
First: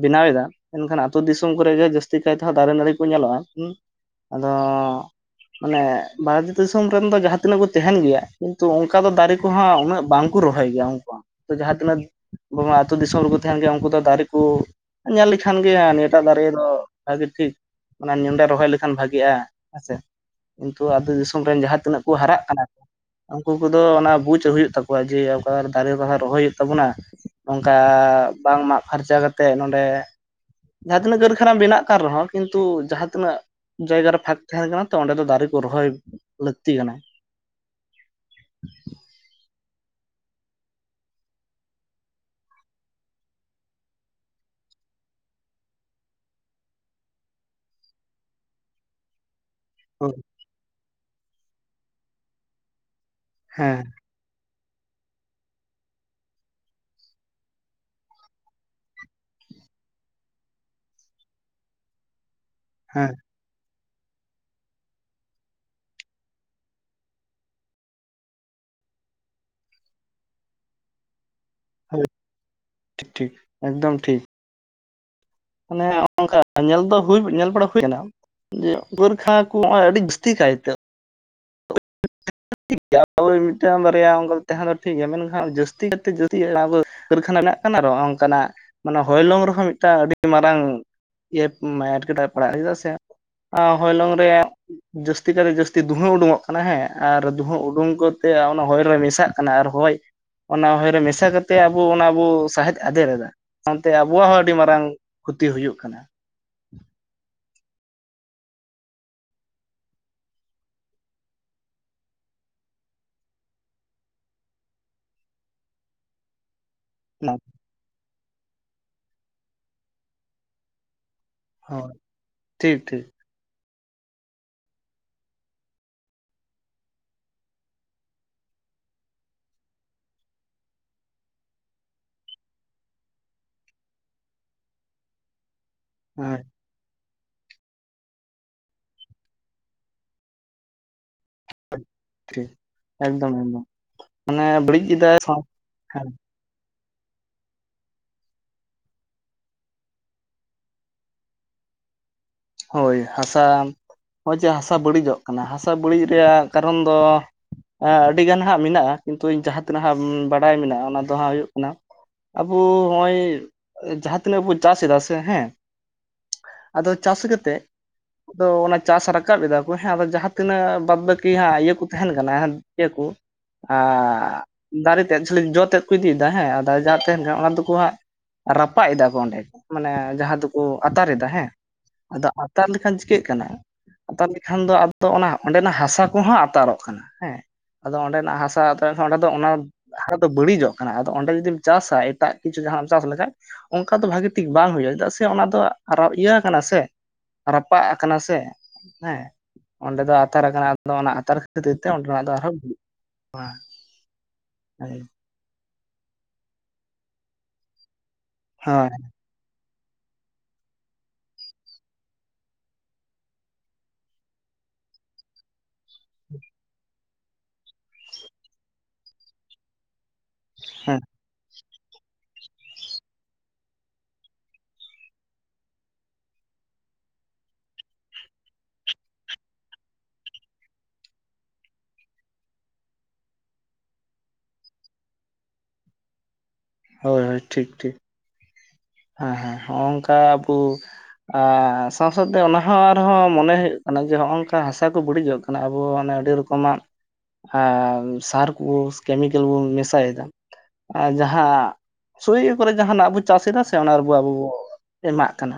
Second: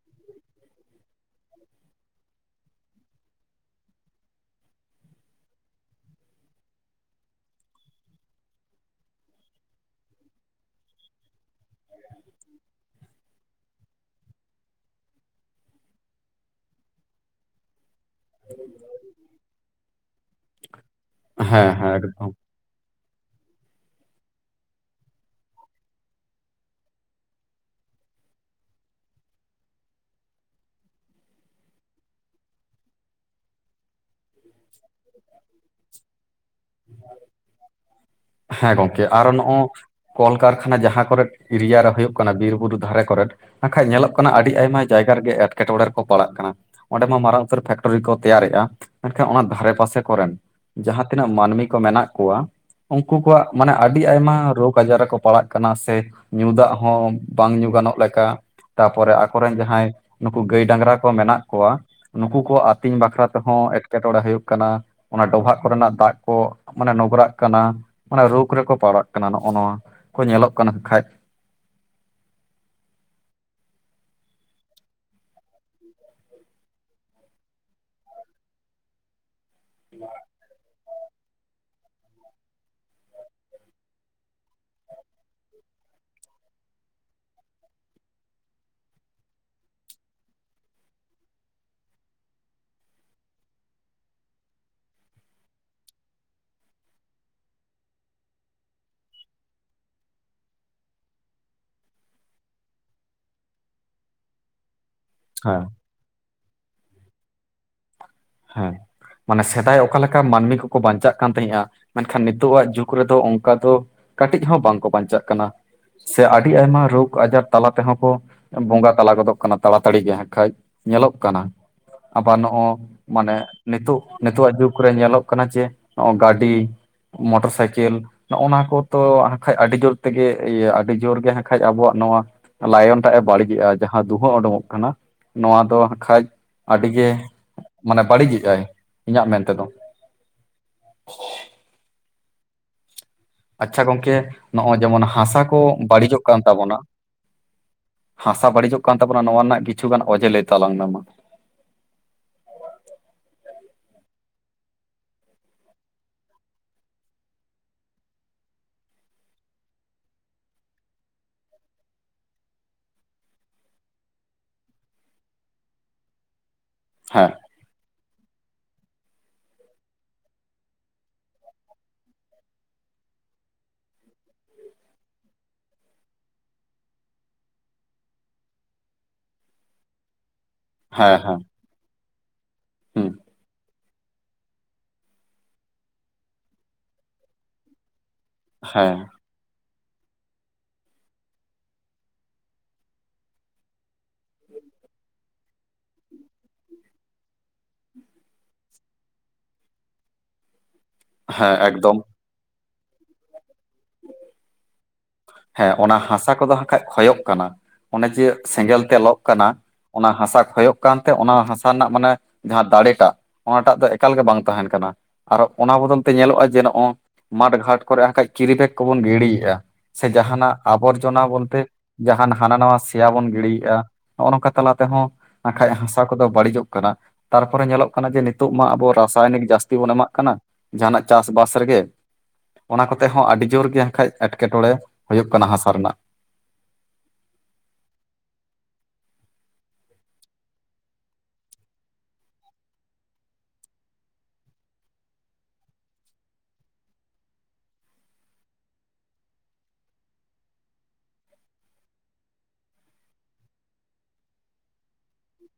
ᱵᱮᱱᱟᱣ ᱮᱫᱟ, ᱮᱱᱠᱷᱟᱱ ᱟᱹᱛᱩ ᱫᱤᱥᱚᱢ ᱠᱚᱨᱮ ᱜᱮ ᱡᱟᱹᱥᱛᱤ ᱠᱟᱭ ᱛᱮᱦᱚᱸ ᱫᱟᱨᱮ ᱱᱟᱲᱤ ᱠᱚ ᱧᱮᱞᱚᱜᱼᱟ᱾ [unintelligible] ᱟᱫᱚᱻ ᱢᱟᱱᱮ ᱵᱷᱟᱨᱚᱛ ᱫᱤᱥᱚᱢ ᱨᱮᱱ ᱫᱚ ᱡᱟᱦᱟᱸ ᱛᱤᱱᱟᱹᱜ ᱠᱚ ᱛᱟᱦᱮᱸᱱ ᱜᱮᱭᱟ᱾ ᱠᱤᱱᱛᱩ ᱚᱱᱠᱟ ᱫᱚ ᱫᱟᱨᱮ ᱠᱩᱦᱟᱜ ᱩᱱᱟᱹᱜ ᱵᱟᱝᱠᱚ ᱨᱚᱦᱚᱭ ᱜᱮᱭᱟ᱾ ᱩᱱᱠᱟ ᱡᱟᱦᱟᱸ ᱛᱤᱱᱟᱹᱜ [inaudible] ᱟᱛᱩ ᱫᱤᱥᱚᱢ ᱨᱮᱠᱚ ᱛᱟᱦᱮᱱ ᱜᱮᱭᱟ᱾ ᱩᱱᱠᱩ ᱫᱚ ᱫᱟᱨᱮ ᱠᱚ ᱩ ᱧᱮᱞ ᱞᱮᱠᱷᱟᱱ ᱜᱮ ᱱᱤᱭᱟᱹ ᱴᱟᱜ ᱫᱟᱨᱮ ᱫᱚ ᱵᱷᱟᱜᱤ ᱴᱷᱤᱠ ᱢᱟᱱᱮ ᱱᱮᱸᱰᱮ ᱨᱚᱦᱚᱭ ᱞᱮᱠᱷᱟᱱ ᱵᱷᱟᱜᱤᱜᱼᱟ ᱦᱮᱸ ᱥᱮ, ᱠᱤᱱᱛᱩ ᱟᱹᱛᱩ ᱫᱤᱥᱚᱢ ᱨᱮᱱ ᱡᱟᱦᱟᱸ ᱛᱤᱱᱟᱹᱜ ᱠᱚ ᱦᱟᱨᱟᱜ ᱠᱟᱱᱟ ᱩᱱᱠᱩ ᱠᱚᱫᱚ ᱚᱱᱟ ᱵᱩᱡᱽ ᱦᱩᱭᱩᱜ ᱛᱟᱠᱚᱣᱟ᱾ ᱡᱮ ᱚᱠᱟ ᱫᱟᱨᱮ ᱵᱟᱦᱟ ᱨᱚᱦᱚᱭ ᱦᱩᱭᱩᱜ ᱛᱟᱵᱚᱱᱟ᱾ ᱚᱱᱠᱟ ᱵᱟᱝ ᱢᱟᱜᱽ ᱯᱷᱟᱨᱪᱟ ᱠᱟᱛᱮᱫ ᱱᱚᱰᱮ ᱡᱟᱦᱟᱸ ᱛᱤᱱᱟᱹᱜ ᱠᱟᱹᱨᱠᱷᱟᱱᱟ ᱵᱮᱱᱟᱜ ᱠᱟᱱ ᱨᱮᱦᱚᱸ ᱠᱤᱱᱛᱩ ᱡᱟᱦᱟᱸᱛᱤᱱᱟᱹᱜ ᱡᱟᱭᱜᱟ ᱨᱮ ᱯᱷᱟᱸᱠ ᱛᱟᱦᱮᱱ ᱠᱟᱱᱟ ᱛᱚ ᱚᱸᱰᱮ ᱫᱚ ᱫᱟᱨᱤ ᱠᱚ ᱨᱚᱦᱚᱭ ᱞᱟᱹᱠᱛᱤ ᱠᱟᱱᱟ᱾ ᱦᱮᱸ ᱜᱚᱝᱠᱮ ᱟᱨᱚ ᱱᱚᱜᱼᱚ ᱠᱚᱞᱠᱟᱨᱠᱷᱟᱱᱟ ᱡᱟᱦᱟᱸ ᱠᱚᱨᱮᱫ ᱮᱨᱤᱭᱟ ᱨᱮ ᱦᱳᱭᱳᱜ ᱠᱟᱱᱟ, ᱵᱤᱨ ᱵᱩᱨᱩ ᱫᱷᱟᱨᱮ ᱠᱚᱨᱮᱫ ᱦᱟᱸᱠᱷᱟᱡ ᱧᱮᱞᱚᱜ ᱠᱟᱱᱟ ᱟᱹᱰᱤ ᱟᱭᱢᱟ ᱡᱟᱭᱜᱟ ᱨᱮᱜᱮ ᱮᱴᱠᱮ ᱴᱚᱬᱮ ᱨᱮᱠᱚ ᱯᱟᱲᱟᱜ ᱠᱟᱱᱟ᱾ ᱚᱸᱰᱮ ᱢᱟ ᱢᱟᱨᱟᱝ ᱩᱛᱟᱹᱨ ᱯᱷᱮᱠᱴᱨᱤ ᱠᱚ ᱛᱮᱭᱟᱨᱮᱜᱼᱟ ᱢᱮᱱᱠᱷᱟᱱ ᱚᱱᱟ ᱫᱷᱟᱨᱮ ᱯᱟᱥᱮ ᱠᱚᱨᱮᱱ ᱡᱟᱦᱟᱸ ᱛᱤᱱᱟᱹᱜ ᱢᱟᱹᱱᱢᱤ ᱠᱚ ᱢᱮᱱᱟᱜ ᱠᱚᱣᱟ ᱩᱱᱠᱩ ᱠᱚᱣᱟᱜ ᱢᱟᱱᱮ ᱦᱮᱸ ᱟᱹᱰᱤ ᱟᱭᱢᱟ ᱨᱳᱜᱽ ᱟᱡᱟᱨ ᱟᱠᱚ ᱯᱟᱲᱟᱜ ᱠᱟᱱᱟ ᱥᱮ ᱧᱩ ᱫᱟᱜ ᱦᱚᱸ ᱵᱟᱝ ᱧᱩ ᱜᱟᱱᱚᱜ ᱞᱮᱠᱟ᱾ ᱛᱟᱯᱚᱨᱮ ᱟᱠᱚᱨᱮᱱ ᱡᱟᱦᱟᱸᱭ ᱱᱩᱠᱩ ᱜᱟᱹᱭ ᱰᱟᱝᱨᱟ ᱠᱚ ᱢᱮᱱᱟᱜ ᱠᱚᱣᱟ ᱱᱩᱠᱩ ᱠᱚ ᱟ ᱛᱤᱧ ᱦᱮᱸ ᱵᱟᱠᱷᱨᱟ ᱛᱮᱦᱚᱸ ᱮᱴᱠᱮ ᱴᱚᱬᱮ ᱦᱩᱭᱩᱜ ᱠᱟᱱᱟ ᱚᱱᱟ ᱰᱚᱵᱷᱟᱜ ᱠᱚᱨᱮᱱᱟᱜ ᱫᱟᱜ ᱠᱚ ᱢᱟᱱᱮ ᱱᱚᱜᱨᱟᱜ ᱠᱟᱱᱟ ᱢᱟᱱᱮ ᱨᱳᱜᱽ ᱨᱮᱠᱚ ᱯᱟᱲᱟᱜ ᱠᱟᱱᱟ ᱱᱚᱜᱼᱚ ᱱᱚᱣᱟ ᱠᱚ ᱧᱮᱞᱚᱜ ᱠᱟᱱᱟ ᱦᱟᱸᱠᱷᱟᱡ᱾ ᱦᱮ ᱴᱷᱤᱠ ᱴᱷᱤᱠ ᱮᱠᱫᱚᱢ ᱴᱷᱤᱠ ᱢᱟᱱᱮ ᱚᱝᱠᱟ ᱧᱮᱞ ᱫᱚ ᱦᱩᱭ ᱧᱮᱞ ᱵᱟᱲᱟ ᱦᱩᱭᱱᱟ ᱠᱟᱱᱟ ᱡᱮ ᱵᱚᱨᱠᱷᱟ ᱠᱩ ᱦᱚᱸᱜᱼᱚᱭ ᱟᱹᱰᱤ ᱡᱟᱹᱥᱛᱤ ᱠᱟᱭᱛᱮ ᱴᱷᱤᱠ ᱜᱮᱭᱟ ᱟᱵᱚ ᱢᱤᱜᱴᱟᱝ ᱵᱟᱨᱭᱟ ᱚᱝᱠᱟ ᱛᱟᱦᱮᱸ ᱫᱚ ᱴᱷᱤᱠ ᱜᱮᱭᱟ ᱢᱮᱱᱠᱷᱟᱱ ᱡᱟᱹᱥᱛᱤ ᱠᱟᱛᱮ ᱡᱟᱹᱥᱛᱤ ᱟᱵᱚ ᱠᱟᱹᱨᱠᱷᱟᱱᱟ ᱢᱮᱱᱟᱜ ᱠᱟᱱᱟ ᱟᱨ ᱦᱚᱸᱜ ᱚᱝᱠᱟᱱᱟᱜ ᱢᱟᱱᱮ ᱦᱚᱭᱞᱚᱝ ᱨᱮᱦᱚᱸ ᱢᱤᱜᱴᱟᱝ ᱟᱹᱰᱤ ᱢᱟᱨᱟᱝ ᱮᱯ ᱮᱸ ᱮᱴᱠᱮᱴᱚᱬᱮ ᱯᱟᱲᱟᱜᱼᱟ ᱥᱮ ᱟᱸ ᱦᱚᱭᱞᱚᱝ ᱨᱮᱭᱟᱜ ᱡᱟᱹᱥᱛᱤ ᱠᱟᱭᱛᱮ ᱡᱟᱹᱥᱛᱤ ᱫᱩᱦᱟᱹ ᱩᱰᱩᱝᱚᱜ ᱢᱟᱱᱮ ᱦᱮᱸ ᱟᱨ ᱫᱩᱸᱦᱟᱹ ᱩᱰᱩᱝ ᱠᱚᱛᱮ ᱚᱱᱟ ᱦᱚᱭ ᱨᱮ ᱢᱮᱥᱟᱜ ᱠᱟᱱᱟ ᱟᱨ ᱦᱚᱭ ᱚᱱᱟ ᱦᱚᱭ ᱨᱮ ᱢᱮᱥᱟ ᱠᱟᱛᱮᱜ ᱟᱵᱚ ᱚᱱᱟ ᱵᱚ ᱥᱟᱸᱦᱮᱫ ᱟᱫᱮᱨ ᱮᱫᱟ ᱥᱟᱶᱛᱮ ᱟᱵᱚᱣᱟᱜ ᱦᱚᱸ ᱟᱹᱰᱤ ᱢᱟᱨᱟᱝ ᱠᱷᱩᱛᱤ ᱦᱮᱸ ᱦᱩᱭᱩᱜ ᱠᱟᱱᱟ᱾ ᱦᱮᱸ ᱢᱟᱱᱮ ᱥᱮᱫᱟᱭ ᱚᱠᱟ ᱞᱮᱠᱟ ᱢᱟᱹᱱᱢᱤ ᱠᱚᱠᱚ ᱵᱟᱧᱪᱟᱜ ᱠᱟᱱ ᱛᱟᱦᱮᱸᱫᱼᱟ ᱢᱮᱱᱠᱷᱟᱱ ᱱᱤᱛᱚᱜ ᱟᱜ ᱡᱩᱜᱽ ᱨᱮᱫᱚ ᱚᱱᱠᱟ ᱫᱚ ᱠᱟᱹᱴᱤᱡ ᱦᱚᱸ ᱵᱟᱝᱠᱚ ᱵᱟᱧᱪᱟᱜ ᱠᱟᱱᱟ ᱾ ᱥᱮ ᱟᱹᱰᱤ ᱟᱭᱢᱟ ᱨᱳᱜᱽ ᱨᱳᱜ ᱟᱡᱟᱨ ᱛᱟᱞᱟ ᱛᱮᱦᱚᱸ ᱠᱚ ᱵᱚᱸᱜᱟ ᱛᱟᱞᱟ ᱜᱚᱫᱚᱜ ᱠᱟᱱᱟ ᱛᱟᱲᱟᱛᱟᱲᱤ ᱜᱮ ᱠᱷᱟᱡ ᱧᱮᱞᱚᱜ ᱠᱟᱱᱟ ᱦᱳᱭ ᱟᱵᱟᱨ ᱴᱷᱤᱠ ᱱᱚᱜᱼ ᱴᱷᱤᱠ ᱢᱟᱱᱮ ᱱᱤᱛᱚᱜ ᱱᱤᱛᱳᱜ ᱟᱜ ᱡᱩᱜᱽᱨᱮ ᱧᱮᱞᱚᱜ ᱠᱟᱱᱟ ᱡᱮ ᱱᱚᱜ ᱚ ᱜᱟᱹᱰᱤ ᱢᱳᱴᱚᱨ ᱥᱟᱭᱠᱮᱞ ᱱᱚᱜᱼᱚ ᱱᱚᱣᱟ ᱠᱚᱛᱚ ᱦᱟᱸᱠᱷᱟᱡ ᱟᱹᱰᱤ ᱡᱳᱨ ᱛᱮᱜᱮ ᱤᱭᱟᱹ ᱟᱹᱰᱤ ᱡᱳᱨ ᱜᱮ ᱦᱟᱸᱠᱷᱟᱡ ᱟᱵᱚᱣᱟᱜ ᱱᱚᱣᱟ ᱞᱟᱭᱚᱱ ᱴᱟᱜ ᱮ ᱵᱟᱹᱲᱤᱡᱮᱜᱼᱟ, ᱡᱟᱦᱟᱸ ᱫᱩᱸᱦᱟᱹ ᱩᱰᱩᱠᱚᱜ ᱠᱟᱱᱟ ᱱᱚᱣᱟ ᱫᱚ ᱦᱟᱸᱠᱷᱟᱡ ᱦᱳᱭ ᱟᱹᱰᱤᱜᱮ ᱢᱟᱱᱮ ᱵᱟᱹᱲᱤᱡᱮᱜᱼᱟᱭ ᱤᱧᱟᱹᱜ ᱢᱮᱱᱛᱮ ᱫᱚ᱾ ᱟᱴ ᱴᱷᱤᱠ ᱮᱠᱫᱚᱢ ᱮᱠᱫᱚᱢ ᱟᱪᱪᱷᱟ ᱜᱚᱝᱠᱮ ᱢᱟᱱᱮ ᱱᱚᱜᱼᱚᱭ ᱵᱟᱹᱲᱤᱡ ᱡᱮᱢᱚᱱ ᱮᱫᱟᱭ ᱦᱟᱥᱟ ᱥᱟᱶ ᱠᱚ ᱦᱮᱸ ᱵᱟᱹᱲᱤᱡᱚᱜ ᱛᱟᱵᱚᱱᱟ ᱦᱟᱥᱟ ᱵᱟᱹᱲᱤᱡᱚᱜ ᱠᱟᱱ ᱛᱟᱵᱚᱱᱟ ᱱᱚᱣᱟ ᱨᱮᱱᱟᱜ ᱠᱤᱪᱷᱩᱩᱜᱟᱱ ᱚᱡᱮ ᱞᱟᱹᱭ ᱛᱟᱞᱟᱝ ᱢᱮ ᱢᱟ ᱦᱳᱭ ᱦᱟᱥᱟ ᱱᱚᱜᱼᱚᱭ ᱡᱮ ᱦᱟᱥᱟ ᱵᱟᱹᱲᱤᱡᱚᱜ ᱠᱟᱱᱟ ᱦᱟᱥᱟ ᱵᱟᱹᱲᱤᱡ ᱨᱮᱭᱟᱜ ᱠᱟᱨᱚᱱ ᱫᱚ ᱦᱮᱸ ᱟᱹᱰᱤᱜᱟᱱ ᱦᱟᱸᱜ ᱢᱮᱱᱟᱜᱼᱟ ᱠᱤᱱᱛᱩ ᱡᱟᱦᱟᱸ ᱛᱤᱱᱟᱹᱜ ᱵᱟᱰᱟᱭ ᱢᱮᱱᱟᱜᱼᱟ ᱚᱱᱟ ᱫᱚ ᱦᱟᱸᱜ ᱦᱩᱭᱩᱜ ᱠᱟᱱᱟ ᱟᱵᱚ ᱱᱚᱜ ᱚᱭ ᱡᱟᱦᱟᱸ ᱛᱤᱱᱟᱹᱜ ᱵᱚ ᱪᱟᱥ ᱮᱫᱟ ᱥᱮ ᱦᱮᱸ ᱟᱫᱚ ᱪᱟᱥ ᱦᱮᱸ ᱠᱟᱛᱮᱫ ᱟᱫᱚ ᱚᱱᱟ ᱪᱟᱥ ᱨᱟᱠᱟᱵ ᱮᱫᱟ ᱠᱚ ᱦᱮᱸ ᱟᱫᱚ ᱡᱟᱦᱟᱸ ᱛᱤᱱᱟᱹᱜ ᱵᱟᱫᱽ ᱵᱟᱹᱠᱤ ᱤᱭᱟᱹ ᱠᱚ ᱛᱟᱦᱮᱸᱱ ᱠᱟᱱᱟ ᱤᱭᱟᱹ ᱠᱚ ᱟ ᱫᱟᱨᱮ ᱛᱮᱫ ᱡᱚ ᱛᱮᱫ ᱠᱚ ᱤᱫᱤᱭᱮᱫᱟ ᱦᱮᱸ ᱫᱟᱨᱮ ᱡᱟᱦᱟᱸ ᱛᱟᱦᱮᱸᱱ ᱡᱟ ᱠᱟ ᱫᱚᱠᱚ ᱦᱟᱸᱜ ᱨᱟᱯᱟᱜ ᱮᱫᱟ ᱠᱚ ᱚᱸᱰᱮ ᱢᱟᱱᱮ ᱡᱟᱦᱟᱸ ᱫᱚ ᱠᱚ ᱟᱛᱟᱨ ᱮᱫᱟ ᱦᱮᱸ ᱟᱫᱚ ᱟᱛᱟᱨ ᱞᱮᱠᱷᱟᱱ ᱦᱮᱸ ᱪᱤᱠᱟᱹᱜ ᱠᱟᱱᱟ ᱟᱛᱟᱨ ᱞᱮᱠᱷᱟᱱ ᱫᱚ ᱟᱫᱚ ᱚᱱᱟ ᱚᱸᱰᱮᱱᱟᱜ ᱦᱟᱥᱟ ᱠᱚᱦᱚᱸ ᱟᱛᱟᱨᱚᱜ ᱠᱟᱱᱟ ᱦᱮᱸ ᱟᱫᱚ ᱚᱸᱰᱮᱱᱟᱜ ᱦᱟᱥᱟ ᱦᱮᱸ ᱪᱟᱥᱟᱠᱷᱟᱱ ᱚᱸᱰᱮ ᱫᱚ ᱚᱱᱟ ᱦᱟᱥᱟ ᱫᱚ ᱵᱟᱹᱲᱤᱡᱚᱜ ᱠᱟᱱᱟ ᱟᱫᱚ ᱚᱸᱰᱮ ᱡᱚᱫᱤᱢ ᱪᱟᱥᱟ ᱮᱴᱟᱜ ᱠᱤᱪᱷᱩ ᱡᱟᱦᱟᱸᱱᱟᱜ ᱮᱢ ᱪᱟᱥ ᱞᱮᱠᱷᱟᱱ ᱚᱱᱠᱟ ᱫᱚ ᱵᱷᱟᱹᱜᱤ ᱴᱷᱤᱠ ᱵᱟᱝ ᱦᱩᱭᱩᱜᱼᱟ ᱪᱮᱫᱟᱜ ᱥᱮ ᱚᱱᱟ ᱫᱚ ᱟᱨᱚ ᱤᱭᱟᱹ ᱱᱟ ᱥᱮ ᱨᱟᱯᱟᱜ ᱠᱟᱱᱟ ᱥᱮ ᱦᱮᱸ ᱚᱸᱰᱮ ᱫᱚ ᱟᱛᱟᱨ ᱟᱠᱟᱱᱟ ᱟᱫᱚ ᱚᱱᱟ ᱟᱛᱟᱨ ᱦᱮᱸ ᱠᱷᱟᱹᱛᱤᱨ ᱛᱮ ᱮᱠᱫᱚᱢ ᱚᱸᱰᱮᱱᱟᱜ ᱫᱚ ᱟᱨᱦᱚᱸ ᱦᱩᱭᱩᱜᱼᱟ ᱦᱮᱸ ᱦᱳᱭ ᱦᱮᱸ ᱚᱱᱟ ᱦᱟᱥᱟ ᱠᱚ ᱫᱚ ᱦᱟᱸᱜ ᱠᱷᱟᱡ ᱠᱷᱚᱭᱚᱜ ᱠᱟᱱᱟ ᱚᱱᱮ ᱡᱮ ᱥᱮᱸᱜᱮᱞ ᱛᱮ ᱦᱮᱸ ᱞᱚᱜ ᱠᱟᱱᱟ ᱚᱱᱟ ᱦᱟᱥᱟ ᱠᱷᱚᱭᱚᱜ ᱠᱟᱱᱛᱮ ᱚᱱᱟ ᱦᱟᱥᱟ ᱨᱮᱱᱟᱜ ᱢᱟᱱᱮ ᱡᱟᱦᱟᱸ ᱫᱟᱲᱮ ᱴᱟᱜ ᱚᱱᱟᱴᱟᱜ ᱫᱚ ᱮᱠᱟᱞ ᱜᱮ ᱵᱟᱝ ᱛᱟᱦᱮᱸᱱ ᱠᱟᱱᱟ ᱟᱨ ᱚᱱᱟ ᱵᱚᱫᱚᱞ ᱛᱮ ᱧᱮᱞᱚᱜᱼᱟ ᱡᱮ ᱱᱚᱜᱼᱚᱭ ᱢᱟᱴᱷ ᱜᱷᱟᱴ ᱠᱚ ᱨᱮᱠᱷᱟᱡ ᱠᱮᱨᱤᱵᱮᱜᱽ ᱠᱚᱵᱚᱱ ᱜᱤᱲᱤᱭᱮᱫᱼᱟ ᱥᱮ ᱡᱟᱦᱟᱱᱟᱜ ᱟᱵᱚᱨᱡᱚᱱᱟ ᱵᱚᱞᱛᱮ ᱡᱟᱦᱟᱱ ᱦᱟᱱᱟ ᱱᱟᱣᱟ ᱥᱮᱭᱟ ᱵᱚᱱ ᱜᱤᱲᱤᱭᱮᱫᱼᱟ ᱱᱚᱜᱼᱚ ᱱᱚᱝᱠᱟ ᱛᱟᱞᱟ ᱛᱮᱦᱚᱸ ᱵᱟᱠᱷᱟᱡ ᱦᱟᱥᱟ ᱠᱚᱫᱚ ᱵᱟᱹᱲᱤᱡᱚᱜ ᱠᱟᱱᱟ᱾ ᱛᱟᱨᱯᱚᱨᱮ ᱧᱮᱞᱚᱜ ᱠᱟᱱᱟ ᱡᱮ ᱱᱤᱛᱚᱜ ᱢᱟ ᱟᱵᱚ ᱨᱟᱥᱟᱭᱚᱱᱤᱠ ᱡᱟᱹᱥᱛᱤ ᱵᱚᱱ ᱮᱢᱟᱜ ᱠᱟᱱᱟ᱾ ᱡᱟᱦᱟᱱᱟᱜ ᱪᱟᱥᱵᱟᱥ ᱨᱮᱜᱮ ᱚᱱᱟ ᱠᱚᱛᱮ ᱦᱚᱸ ᱟᱹᱰᱤ ᱡᱳᱨ ᱜᱮ ᱦᱟᱠᱷᱟᱡ ᱮᱸᱴᱠᱮᱴᱚᱬᱮ᱾ ᱦᱩᱭᱩᱜ ᱠᱟᱱᱟ ᱦᱟᱥᱟ ᱨᱮᱱᱟᱜ ᱦᱳᱭ ᱦᱳᱭ ᱴᱷᱤᱠ ᱴᱷᱤᱠ᱾ ᱦᱮᱸ ᱦᱮᱸ ᱦᱚᱸᱜ ᱚᱝᱠᱟ ᱟᱵᱚ ᱟᱨ ᱥᱟᱶ ᱥᱟᱶᱛᱮ ᱚᱱᱟ ᱦᱚᱸ ᱟᱨᱦᱚᱸ ᱢᱚᱱᱮ ᱦᱩᱭᱩᱜ ᱠᱟᱱᱟ ᱡᱮ ᱦᱚᱜᱼ ᱱᱚᱝᱠᱟ ᱦᱟᱥᱟ ᱠᱚ ᱵᱟᱹᱲᱤᱡᱚᱜ ᱠᱟᱱᱟ ᱠᱟᱱᱟ ᱟᱵᱚ ᱚᱱᱮ ᱟᱹᱰᱤ ᱨᱚᱠᱚᱢᱟᱜ ᱟᱨ ᱥᱟᱨ ᱠᱚ ᱠᱮᱢᱤᱠᱮᱞ ᱵᱚᱱ ᱢᱮᱥᱟᱭᱮᱫᱟ ᱟᱨ ᱡᱟᱦᱟᱸ ᱥᱳᱭ ᱠᱚᱨᱮ ᱡᱟᱦᱟᱸᱱᱟᱜ ᱵᱚ ᱪᱟᱥ ᱮᱫᱟ ᱥᱮ ᱥᱮ ᱚᱱᱟ ᱨᱮᱵᱚ ᱟᱵᱚ ᱵᱚ ᱮᱢᱟᱜ ᱠᱟᱱᱟ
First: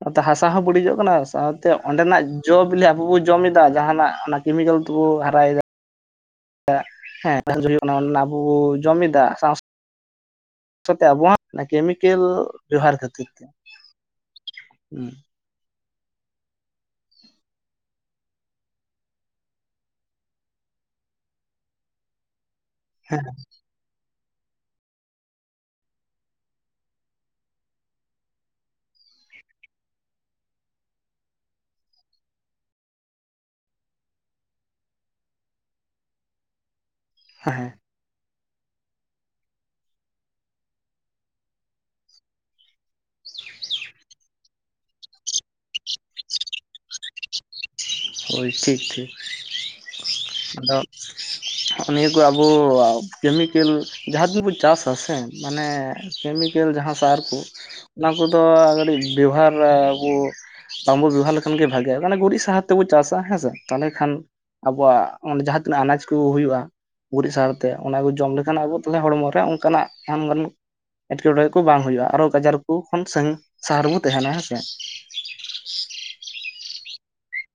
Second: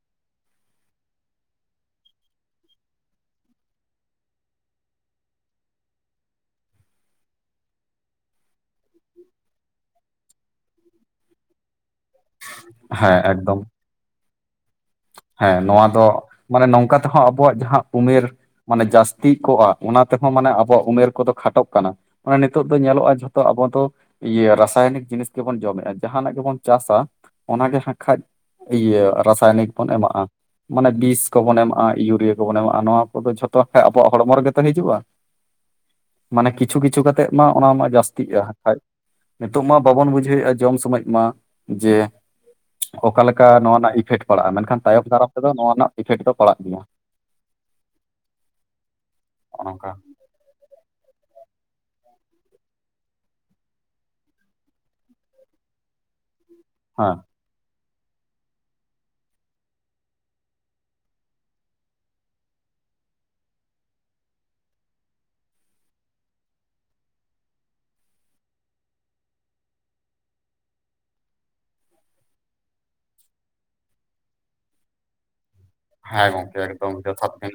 ᱱᱚᱛᱮ ᱦᱟᱥᱟ ᱦᱚᱸ ᱵᱟᱹᱰᱤᱡᱚᱜ ᱠᱟᱱᱟ ᱥᱟᱶᱛᱮ ᱚᱸᱰᱮᱱᱟᱜ ᱡᱚ ᱵᱤᱞᱤ ᱟᱵᱚ ᱵᱚ ᱡᱚᱢ ᱮᱫᱟ ᱡᱟᱦᱟᱱᱟᱜ ᱚᱱᱟ ᱠᱮᱢᱤᱠᱮᱞ ᱮᱫ ᱵᱚ ᱦᱟᱨᱟᱭ ᱮᱫᱟ᱾ ᱦᱮᱸ [unintelligible] ᱠᱟᱱᱟ ᱚᱱᱱᱟ ᱟᱵᱚ ᱵᱚ ᱡᱚᱢ ᱮᱫᱟ ᱥᱟᱶ ᱥᱟᱶ ᱠᱟᱛᱮ ᱟᱵᱚᱣᱟᱜ ᱚᱱᱟ ᱠᱮᱢᱤᱠᱮᱞ ᱵᱮᱵᱚᱦᱟᱨ ᱦᱮᱸ ᱠᱷᱟᱹᱛᱤᱨ ᱛᱮ ᱮᱠᱫᱚᱢ᱾ ᱦᱮᱸ ᱱᱚᱣᱟ ᱫᱚ ᱢᱟᱱᱮ ᱱᱚᱝᱠᱟ ᱛᱮᱦᱚᱸ ᱟᱵᱚᱣᱟᱜ ᱡᱟᱦᱟᱸ ᱩᱢᱮᱨ ᱢᱟᱱᱮ ᱡᱟᱹᱥᱛᱤ ᱠᱚᱜᱼᱟ ᱚᱱᱟ ᱛᱮᱦᱚᱸ ᱢᱟᱱᱮ ᱟᱵᱚᱣᱟᱜ ᱩᱢᱮᱨ ᱠᱚᱫᱚ ᱠᱷᱟᱴᱚᱜ ᱠᱟᱱᱟ᱾ ᱱᱚᱼᱚᱭ ᱱᱤᱛᱚᱜ ᱫᱚ ᱧᱮᱞᱚᱜᱼᱟ ᱡᱷᱚᱛᱚ ᱟᱵᱚ ᱫᱚ ᱨᱟᱥᱟᱭᱚᱱᱤᱠ ᱡᱤᱱᱤᱥ ᱜᱮᱵᱚᱱ ᱡᱚᱢᱮᱜᱼᱟ ᱡᱟᱦᱟᱱᱟᱜ ᱜᱮᱵᱚᱱ ᱪᱟᱥᱟ ᱚᱱᱟᱜᱮ ᱦᱟᱸᱜᱠᱷᱟᱡ ᱤᱭᱟᱹ ᱨᱟᱥᱟᱭᱱᱤᱠ ᱵᱚᱱ ᱮᱢᱟᱜᱼᱟ᱾ ᱢᱟᱱᱮ ᱵᱤᱥ ᱠᱚᱵᱚᱱ ᱮᱢᱟᱜᱼᱟ ᱤᱭᱩᱨᱤᱭᱟ ᱠᱚᱵᱚᱱ ᱮᱢᱟᱜᱼᱟ ᱱᱚᱣᱟ ᱠᱚᱫᱚ ᱡᱷᱚᱛᱚ ᱠᱷᱟ ᱟᱵᱚᱣᱟᱜ ᱦᱚᱲᱢᱚ ᱨᱮᱜᱮ ᱛᱚ ᱦᱤᱡᱩᱜᱼᱟ᱾ [inaudible] ᱢᱟᱱᱮ ᱠᱤᱪᱷᱩ ᱠᱤᱪᱷᱩ ᱠᱟᱛᱮᱫ ᱢᱟ ᱚᱱᱟ ᱦᱮᱸ ᱢᱟ ᱡᱟᱹᱥᱛᱤᱜᱼᱟ ᱠᱷᱟᱡ᱾ ᱱᱤᱛᱚᱜ ᱢᱟ ᱵᱟᱵᱚᱱ ᱵᱩᱡᱷᱟᱹᱣ ᱮᱫᱼᱟ ᱡᱚᱢ ᱥᱚᱢᱚᱭ ᱢᱟ ᱡᱮ ᱚᱠᱟᱞᱮᱠᱟ ᱱᱚᱣᱟ ᱨᱮᱱᱟᱜ ᱤᱯᱷᱮᱠᱴ ᱯᱟᱲᱟᱜᱼᱟ ᱢᱮᱱᱠᱷᱟᱱ ᱛᱟᱭᱚᱢ ᱫᱟᱨᱟᱢ ᱛᱮᱫᱚ ᱱᱚᱣᱟ ᱨᱮᱱᱟᱜ ᱤᱯᱷᱮᱠᱴ ᱫᱚ ᱯᱟᱲᱟᱜ ᱜᱮᱭᱟ᱾ ᱦᱳᱭ ᱴᱷᱤᱠ ᱴᱷᱤᱠ᱾ ᱦᱚᱸᱦᱚ ᱱᱚᱠᱟ᱾ ᱟᱫᱚ ᱱᱤᱭᱟᱹ ᱠᱚ ᱟᱵᱚ ᱠᱟᱹᱢᱤᱠᱮᱞ ᱡᱟᱦᱟᱸ ᱛᱤᱱᱟᱹᱜ ᱵᱚᱱ ᱪᱟᱥᱟ ᱥᱮ ᱢᱟᱱᱮ ᱠᱮᱢᱤᱠᱮᱞ ᱡᱟᱦᱟᱸ ᱦᱮᱸ ᱥᱟᱨ ᱠᱚ ᱚᱱᱟ ᱠᱚᱫᱚ ᱠᱟᱹᱴᱤᱡ ᱵᱮᱵᱷᱟᱨ ᱟᱵᱚ ᱵᱟᱝᱵᱚᱱ ᱵᱮᱣᱦᱟᱨ ᱞᱮᱠᱷᱟᱱ ᱜᱮ ᱵᱷᱟᱜᱮᱼᱟ ᱢᱟᱱᱮ ᱜᱩᱨᱤᱡ ᱥᱟᱦᱟᱨ ᱛᱮᱵᱚ ᱪᱟᱥᱟ ᱦᱮᱸᱥᱮ ᱛᱟᱦᱚᱞᱮ ᱠᱷᱟᱱ ᱟᱵᱚᱣᱟᱜ ᱚᱸᱰᱮ ᱡᱟᱦᱟᱸ ᱛᱤᱱᱟᱹᱜ ᱟᱱᱟᱡ ᱠᱚ ᱦᱩᱭᱩᱜᱼᱟ ᱜᱩᱨᱤᱡ ᱥᱟᱨᱛᱮ ᱚᱱᱟ ᱠᱚ ᱡᱚᱢ ᱞᱮᱠᱷᱟᱱ ᱟᱵᱚ ᱛᱟᱦᱚᱞᱮ ᱦᱚᱲᱢᱚᱨᱮ ᱚᱱᱠᱟᱱᱟᱜ ᱮᱢ ᱜᱟᱱᱚᱜ ᱮᱴᱠᱮᱴᱚᱬᱮ ᱠᱚ ᱵᱟᱝ ᱦᱩᱭᱩᱜᱼᱟ ᱟᱨᱦᱚ ᱟᱡᱟᱨ ᱠᱚ ᱠᱷᱚᱱ ᱥᱟᱸᱝ ᱥᱟᱦᱟ ᱨᱮ ᱵᱚᱱ ᱛᱟᱦᱮᱱᱟ ᱦᱮᱸᱥᱮ᱾ ᱦᱮᱸ ᱜᱚᱝᱠᱮ ᱮᱠᱫᱚᱢ ᱡᱚᱛᱷᱟᱛ ᱵᱮᱱ ᱞᱟᱹᱭ